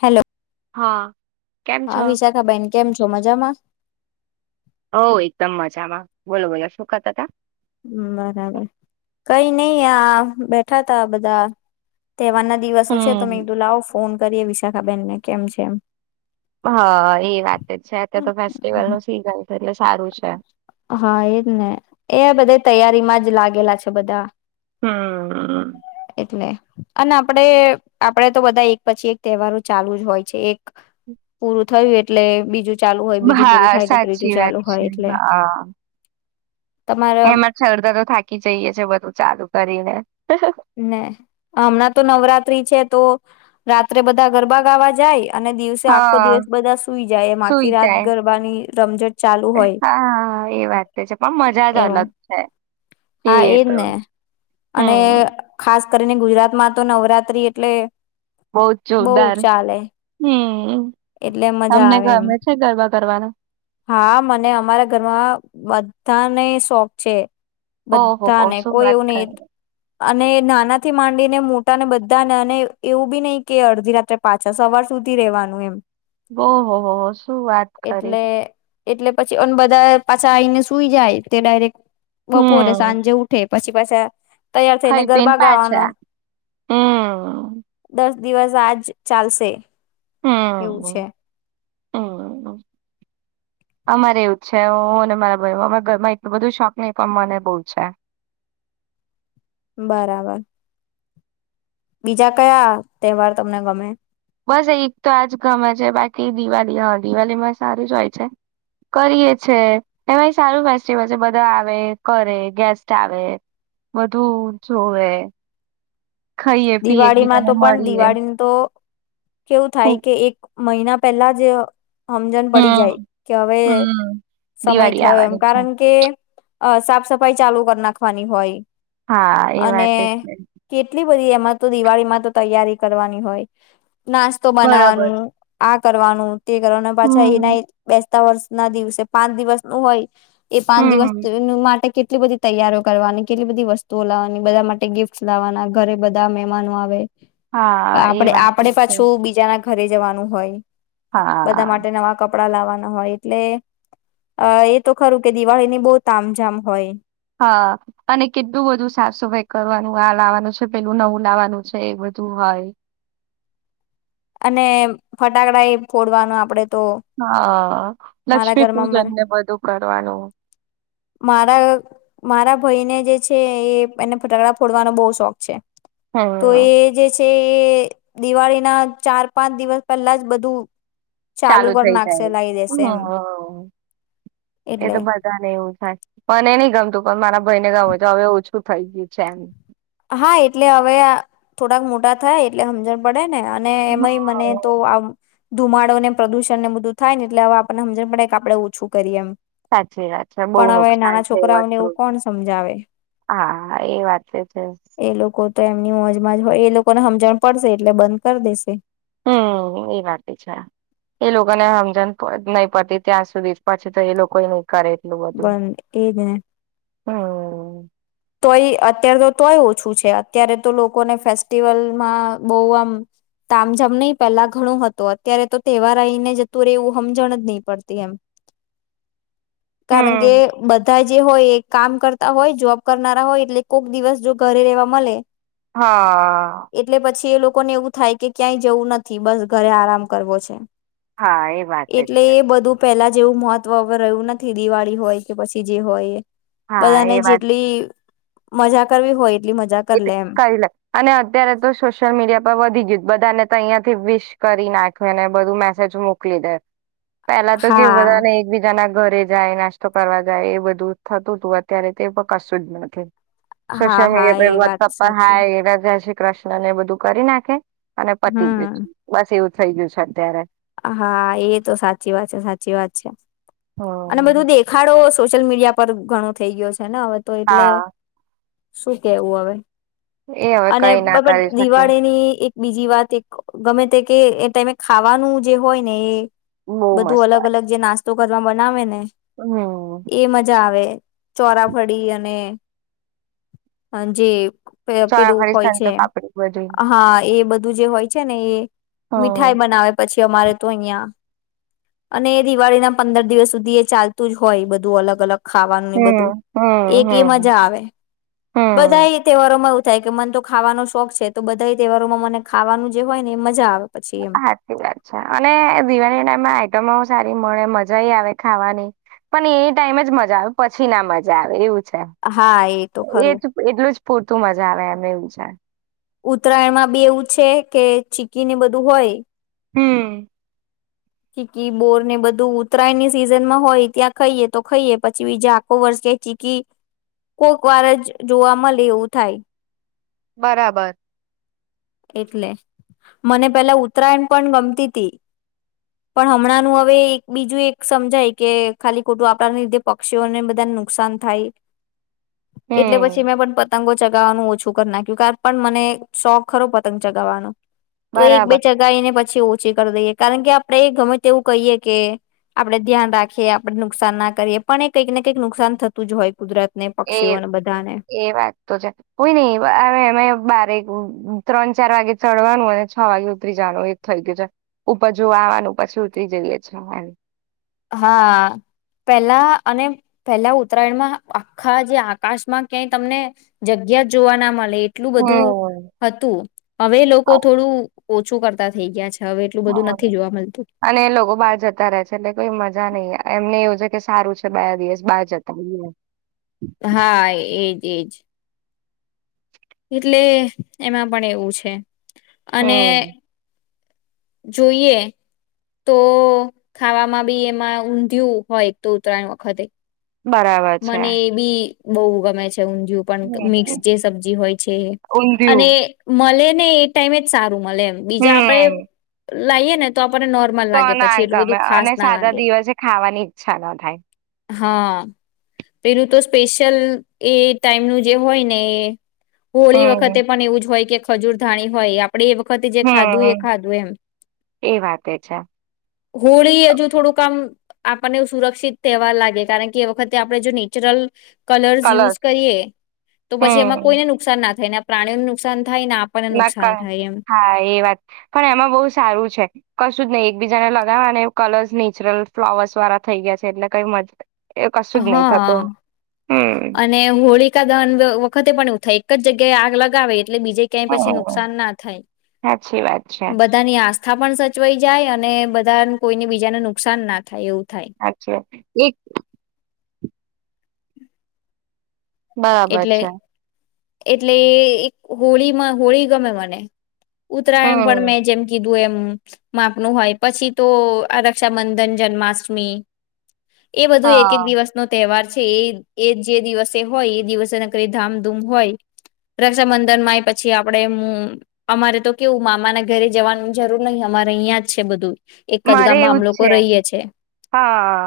Hello. હા. કેમ છો? હા વિશાખાબાઈન. કેમ છ જો મજામાં? હઉ એકદમ મજામાં. બોલો બોલો શું કહતા થા? બરાબર. કઈ નહીં આ બેઠા થા બધા. તેહેવારના દિવસો છે તો મેં હમ કીધું લાઓ ફોન કરીએ વિશાખાબેન ને કેમ છે એમ. હા, એ વાત તે છે. અત્યાર તો ફેસ્ટિવલ નું સીઝન છે એટલે સારું છે. હા, એજ ને. એ બધા તૈયારી માં જ લાગેલા છે બધા. હમ એલે અને આપડે આપડે તો બધા એક પછી એક તહેવારો ચાલુ જ હોય છે એક પૂરું થયું એટલે બીજું ચાલુ હોય બીજું પૂરું હા થાય એટલે ત્રીજું સાચી ચાલુ વાત હોય છે એટલે હા. તમારા એમાંથી અડધા તો થાકી જઈએ છે બધું ચાલુ કરીને. ને હમણાં તો નવરાત્રી છે. તો રાત્રે બધા ગરબા ગાવા જાય અને દિવસે આખો હા. દિવસ બધા સુઈ જાય એમ સુઈ આખી રાત જાય ગરબાની રમઝટ ચાલુ હોય હા એ વાત તો છે પણ મજા જ એવું. અલગ છે. એ હા એજ તો ને અને હમ ખા ખાસ કરીને ગુજરાતમાં તો નવરાત્રી એટલે જ બહુ જોરદાર ચાલે હમ. એટલે મજા તમને આવે એમ ગમે છે ગરબા કરવાના હા મને અમારા ઘરમાં બધા તાને શોખ છે. ઓહો હો બધાને શું કોઈ વાત એવું કરે. નહી અને નાનાથી માંડીને મોટા ને બધા ને અને એવું બી નહી કે અડધી રાત્રે પાછા સવાર સુધી રેવાનું એમ- ઓહ હો શું વાત કરે એટલે એટલે પછી અને બધા પાછા આવીને સુઈ જાય તે ડાયરેક્ટ બપોરે હમ સાંજે ઉઠે. પછી પાછા તૈયાર થઈને ખાઈ પીન ગરબા ગાવાનો પાછા. હમ્મ. દસ દિવસ આજ ચાલશે. એવું છે. હમ હમ અમારે એવું છે. હું અને મારા ભાઈ [unintelligible] અમે ઘરમાં એટલું બધું શોખ ની પણ મને બવ છે. બરાબર. બીજા કયા તહેવાર તમને ગમે? બસ એક તો આજ ગમે છે બાકી દિવાળી, હા દિવાળી માં સારું જ હોય છે. કરીએ છે એમાંય સારું ફેસ્ટિવલ છે બધા આવે, કરે, ગેસ્ટ આવે, બધું જોવે. ખાઈએ પીએ દિવાળીમાં એકબીજાને તો પણ મળીએ દિવાળીનું તો કેવું હમ થાય કે એક મહિના પેલા જ. સમજણ પડી જાય કે હવે હમ સમય દિવાળી થયો એમ આવવાની છે કારણ કે. અ સાફ સફાઈ ચાલુ કરી નાખવાની હોય. હા એ વાત છે. એમ. તો દિવાળીમાં તો તૈયારી કરવાની હોય. નાસ્તો બરાબર બનાવાનું આ. કરવાનું. તે કરવા પાછા એના હમ બે. સ વર્ષ ના દિવસે પાંચ દિવસ નું હોય. એ પાંચ દિવસ હમ માટે કે. કેટલી બધી તૈયારીઓ કરવાની કેટલી બધી વસ્તુઓ લાવવાની બધા માટે ગિફ્ટ લાવવાના ઘરે બધા. બા મહેમાનો આવે. હા એ આપડે વાત આપડે બી છે પાછું બીજાના. ઘરે જવાનું હોય. બધા હા માટે નવા કપ. કપડા લાવવાના હોય એટલે અ એ તો ખરું કે દિવાળીની બહુ તામજામ હોય. હા અને કેટલું બધું સાફ સફાઈ કરવાનું આ લાવવાનું છે પેલું નવું લાવવાનું છે એ બધું હોય. અને ફટાકડા એ ફોડવાનું આપડે. તો હા મારા લક્ષ્મી ઘરમાં પૂજન મારા ને બધું કરવાનું. ભય ને જે છે એ એને ફટાકડા ફોડવાનો બહુ શોખ છે. તો હમ એ જે છે. તે દિવાળીના. ચાર પાંચ દિવસ પહેલા જ બધું. ચાલુ કરી થઈ નાખશે જાય લાવી અ દેશે એમ એ એટલે તો બધાને એવું થાય મને નહીં ગમતું પણ મારા [unintelligible] ભાઈને ગમે હો તો આવે એવું છે. શુ થઈ ગયું છે એમ. હા એટલે હવે થોડાક મોટા થયા એટલે સમજણ પડે. ને અને હમ, એમાંય મને તો આ. ધુમાડો ને પ્રદૂષણ ને બધું થાય ને એટલે હ આપને સમજને પડે કે આપણે ઓછું કરીએ એમ. સાચી વાત છે બહુ પણ હવે નુકસાન નાના છે છોકરાઓને વસ્તુ એવું કોણ સમજાવે હા એ વાત છે. એ લોકો. તો એમની મોજમાંજ હોય એ લોકોને સમજણ પડશે એટલે બંધ કરી દેશે. હમ એ વાત છે એ લોકોને સમજણ નહી પડતી ત્યાં સુધી પછી તો એ લોકો નહી. કરે બંધ એજ ને. હમ્મ. તોય અત્યારે તો તોય ઓછું છે. અત્યારે તો લોકોને ફેસ્ટિવલમાં બવ આમ તામ જામ નઈ પેલા ઘણું હતું અત્યારે તો તહેવાર આઈને જતું ને રિયુ સમજણ જ નહી પડતી એમ. કારણ કે હમ બધા જે હોય એ કામ કરતા તા હોય જોબ. કરનારા હોય એટલે કોક દિવસ જો ઘરે રેવા મળે હા. એટલે પછી એ લોકોને એવું થાય કે ક્યાંય જવું નથી, બસ ઘરે આરામ કરવો છે. હા એ વાત એટલે છે એ બધું પેલા જ જેવું મહત્વ હવે રહ્યું નથી. દિવાળી હોય કે પછી જે હોય એ. હા એ વાત ઈ મજા કરવી હોય એટલી મજા કરી [unintelligible] લે એમ કઈ લે અને અત્યારે તો સોશિયલ મીડિયા પર વધી ગયું બધાને તો અહિયાં કે વિશ કરી નાખેને બધું મેસેજ મોકલી દે. પેલા તો કેવું હા બધા ને એકબીજા ના ઘરે જાય નાસ્તો કરવા જાય એ બધું થતું હતું અત્યારે તો એ કશું જ નથી. હા હા એ વાત [unintelligible] સાચી હાય રાજા છે કૃષ્ણ ને બધું કરી નાખે. ને પતી ગયુંજ હમ બસ એવુંજ થઈ ગયું છે અત્યારે. હા એ તો સાચી વાત છે સાચી વાત છે. અને હમ બધું દેખાડો સોશિયલ મીડિયા પર ઘણો થઇ ગયો છે. છે ને હવે તો એટલે હા શું કેવું હવે એ હવે અને કઈ ના કરી [unintelligible] શકે દિવાળીની એક બીજી વાત એક ગમે તે કે એ તમે ખાવાનું જે હોય ને એ બહુ બધું મસ્ત અલગ હોય. અલગ જે નાસ્ત તો [unintelligible] ના આવેને હમ એ મજા આવે ચોરાફળી અને જે પે પેલું ચોરાફરી હોય સંતો છે પાપડી બધું હા એ બધું જે હોય છે ને એ મીઠાઈ હમ બનાવે પછી અમારે તો અહિયાં અને દિવાળી ના પંદર દિવસ સુધી એ ચાલતું જ હોય બધું અલગ અલગ ખાવાનું ને બધું હમ હમ એક એ હમ મજા આવે બધા હમ એ તહેવારોમાં થાય કે મને તો ખાવાનો શોખ છે તો બધા તહેવારોમાં મને ખાવાનું જે હોય ને એ મજા આવે. પછી એમ હાચી વાત છે અને દિવાળી ટાઈમમાં આઈટમો સારી મળે મજાય આવે ખાવાની પણ એ ટાઈમ જ મજા આવે પછી ના મજા આવે એવું છે હા એ તો ખરું એજ એટલું જ પૂરતું મજા આવે અ ને એવું છે. ઉત્તરાયણમાં બી એવું છે કે ચીકીને બધું હોય હમ ચીકી, બોર ને બધું ઉતરાયણની સિઝનમાં હોય ત્યાં ખાઈએ તો ખાઈએ પછી બીજા આખો વર્ષ કે ચીકી કોક વાર જ જોવા મલે એવું થાય બરાબર એટલે મને પેલા ઉત્તરાયણ પણ ગમતીતી પણ હમણાંનું હવે એક બીજું એક સમજાય કે ખાલી ખોટું આપણાને લીધે પક્ષીઓને બધાને નુકસાન થાય. એટલે હમ પછી મેં પણ પ પતંગો ચગાવવાનું ઓછું કરી નાખ્યું. કા પણ મને શોખ ખરો પતંગ ચગાવવાનો તો એક બે બરાબર ચગાવીને પ પછી ઓછી કરી દઈએ. કારણ કે આપણે ગમે તેવું કહીએ કે આપડે ધ્યાન રાખીએ આપણે નુકસાન ના કરીએ પણ એ કંઈક ને કંઈક નુકસાન થતું જ હોય કુદરત ને એ પક્ષીઓને બધાને એ વાત તો છે. [unintelligible] એમે બારે ત્રણ ચાર વાગે ચડવાનું અને છ વાગે ઉતરી જવાનું એ થઇ ગયું છે. ઉપર જોવા આવાનું પછી ઉતરી જઈએે છે અમ હા પેહલા અને પેહલા ઉત્તરાયણમાં આખા જે આકાશમાં ક્યાંય તમને જગ્યા જ જોવા ના મળે એ એટલું બધું હમ હતું હવે લોકો થોડું ઓછું કરતા થઇ ગયા છે. હવે એટલું બધું હા, નથી જોવા મળતું અને એ લોકો બહાર જતા રહે છે. એટલે કોઈ મજા મજા નહી. એમને એવું છે કે સારું છે બે દિવસ બહાર જતા રહીયે હા એજ એજ એટલે એમાં પણ એવું છે. અને હમ જોઈએ તો ખાવામાં બી એમાં ઊંધિયું હોય એક તો ઉત્તરાયણ વખતે. બરાબર છે. બવ ગમે છે. ઊંધિયું પણ મિક્સ હમ જે સબજી હોય છે એ અને ઊંધિયું મલે ને એ ટાઈમે જ સા મળે એમ. બીજા આપડે હમ લાઈએ ને તો આમ તો ના ગમે અને સાદા લાગે દિવસે ખાવાની ઈચ્છા ના થાય. હા પેલું તો સ્પેશિયલ એ ટાઈમનું જે હોય ને એ હોળી વખતે હમ પણ એવું જ હોય કે ખજૂર ધાણી હોય આપણે એ વખતે જે ખાધું એ હમ ખાધું એમ. એ વાતે છે હોળી હજુ થોડુંક આામ આપણને એ સુરક્ષિત તેહવાર લાગે કારણ કે એ વખત આપડે જે નેચરલ કલર્સ કલર યુઝ કરીએ તો પછી એમાં હમ કોઈને નુકસાન ના થાયને પ્રણીઓ નુકસાન થાય ને આપણને ના નુકસાન કા થાય એમ હા એ વાત પણ એમાં બહુ સારું છે કશું.. કશું જ નહિ એકબીજાને લગાવવા અને કલર્સ નેચરલ ફ્લોવર્સ વાળા થઈ ગયા છે એટલે કઈ મજા.. એ કશું જ નહી થતું હા હમ અને હોળિકા દન વખતે પણ એવું થઈ જગ્યા આગ લગાવ.. એટલે બીજે ક્યાંય પછી હમ નુકસાન ના થાય સાચી વાત છે બધાની આસ.. માથા પણ સચવાઈ જાય અને બધા કોઈને બીજાને નુકસાન ના થાય એવું. થાય સાચે એક.. બરાબર એટલે છે. એટલે એ.. એક હોળીમાં હોળી ગમે મને ઉત્તરાયણ પણ હમ મેં જેમ કીધું.. એમ માપનું હોય પછી તો રક્ષાબંધન જન્માષ્ટમી.. એ બધું એક એક હા દિવસનો તહેવાર છે. એ જે દિવસે હોય.. દિવસને કરી ધામધૂમ હોય રક્ષાબંધન માંય પછી આપડે હમ્મ અમારે તો કેવું મામાના ઘરે જવાનું જરૂર નહી અમારે અહીંયાજ છે બધું. એક મારે ગામમાં આમ એવું જ લોકો છે. રહીએ છે હા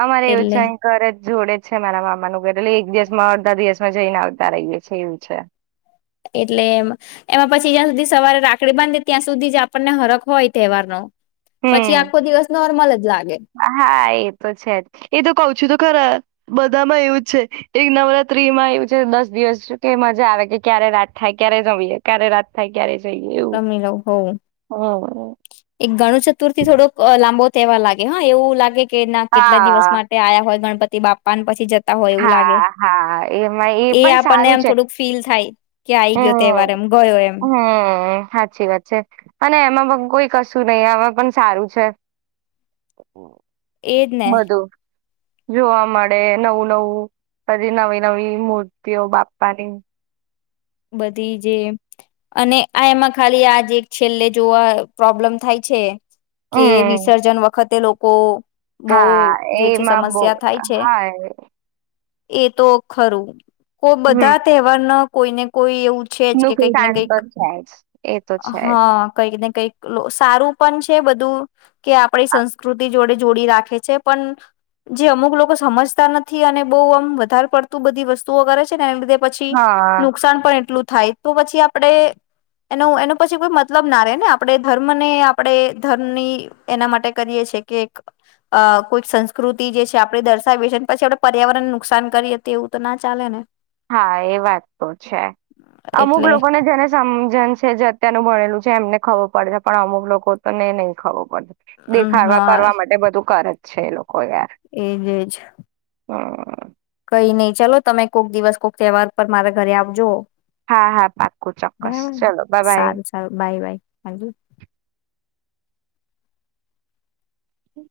અમારે એવું છે એટલે અ ઘર જ જોડે છે મારા મામાનું ઘર એટલે એક દિવસમાં.. એકજ દિવસમાં જઈને આવતા રહીએ છીએ એવું છે. એટલે એમ એમાં પછી જ્યાં સુધી સવારે રાખડી બાંધે ત્યાં સુધી જ આપણને હરખ હોય તહેવારનો પછી હમ આખો દિવસ નોર્મલ જ લાગ. હા એ તો છે જ એ તો કઉ છું તો ખર.. બધામાં એવું છે એક નવરાત્રીમાં એવું છે દસ દિવસ કે મજા આવે કે ક્યારે રાત થાય ક્યારે રમીયે ક્યારે રાત થાય ક્યારે.. જઈએ એવું રમી લઉં હોયે હમ એક ગણેશ ચતુર્થી થોડુંક લાંબો તેવા લાગે હા એવું લાગે.. કે ના કેટલા દિવસ હા માટે આયા હોય ગણપતિ.. તે બાપાને પછી જ.. જતા હોય એવું લાગે હા હા એમાં એ પણ આપણને સારું એમ છે થોડુંક ફીલ થાય કે આઈ ગયો તહેવાર હમ એમ ગયો એમ.. હમ સાચી વાત છે અને એમાં પણ કોઈ કશું નહી આવા પણ સારું છે. એ જ ને બધું જોવા મળે. નવું નવું બધી નવી નવી મૂર્તિઓ બાપ્પાની.. બધી જે અને આ એમાં ખાલી આજ એક છેલ્લે જોવા પ્રોબ્લેમ થાય છે. કે હમ વિસર્જન વખતે લોક કો હા એમાં બો, થાય છે હા. એ તો ખરું. કો હમ બધા તહેવારના કોઈને કોઈ એવું છેજ કે કઈક ને નુકસાન તો કઈક છે જ એ તો છે જ હા કઈક ને કઈક સારું પણ છે બધું તું કે આપણી સંસ્કૃતિ જોડે જોડી રાખે છે પણ જે અમુક લોકો સમજતા નથી અને બહ આમ વધારે પડતું બધી વસ્તુઓ કરે છે ને એના લીધે પછી હા નુ પણ એટલું થાય તો પછી આપણે એનું એનો પછી કોઈ મતલબ ના રે ને આપણે ધર્મ ને આપણે ધર્મની એના માટે કરીએ છીએ કે અ કોઈક સંસ્કૃતિ જે છે આપણે દર્શાવી છે ને પછી આપડે પર્યાવરણ નુકસાન કરીયે ત એવું તો ના ચાલે ને. હા એ વાત તો છે અમુક એટલે લોકોને જેને સમ જન છે જે અત્યારનું ભણેલું છે એમને ખબર પડે છે પણ અમુક લોકો તોને નહીં ખબર પડે. હમ દેખાવા હા કરવા માટે બધું કરે. છે એ લોકો યાર એજ એજ હમ્મ કઈ નહી ચાલો તમે કોઈક દિવસ કોઈક તહેવાર પર મારા ઘરે આવજો. હા, હા, પાકું ચોક્કસ બરાબર ચલો બા બાય. સારું સારું બાય બાય હાજી હમ્મ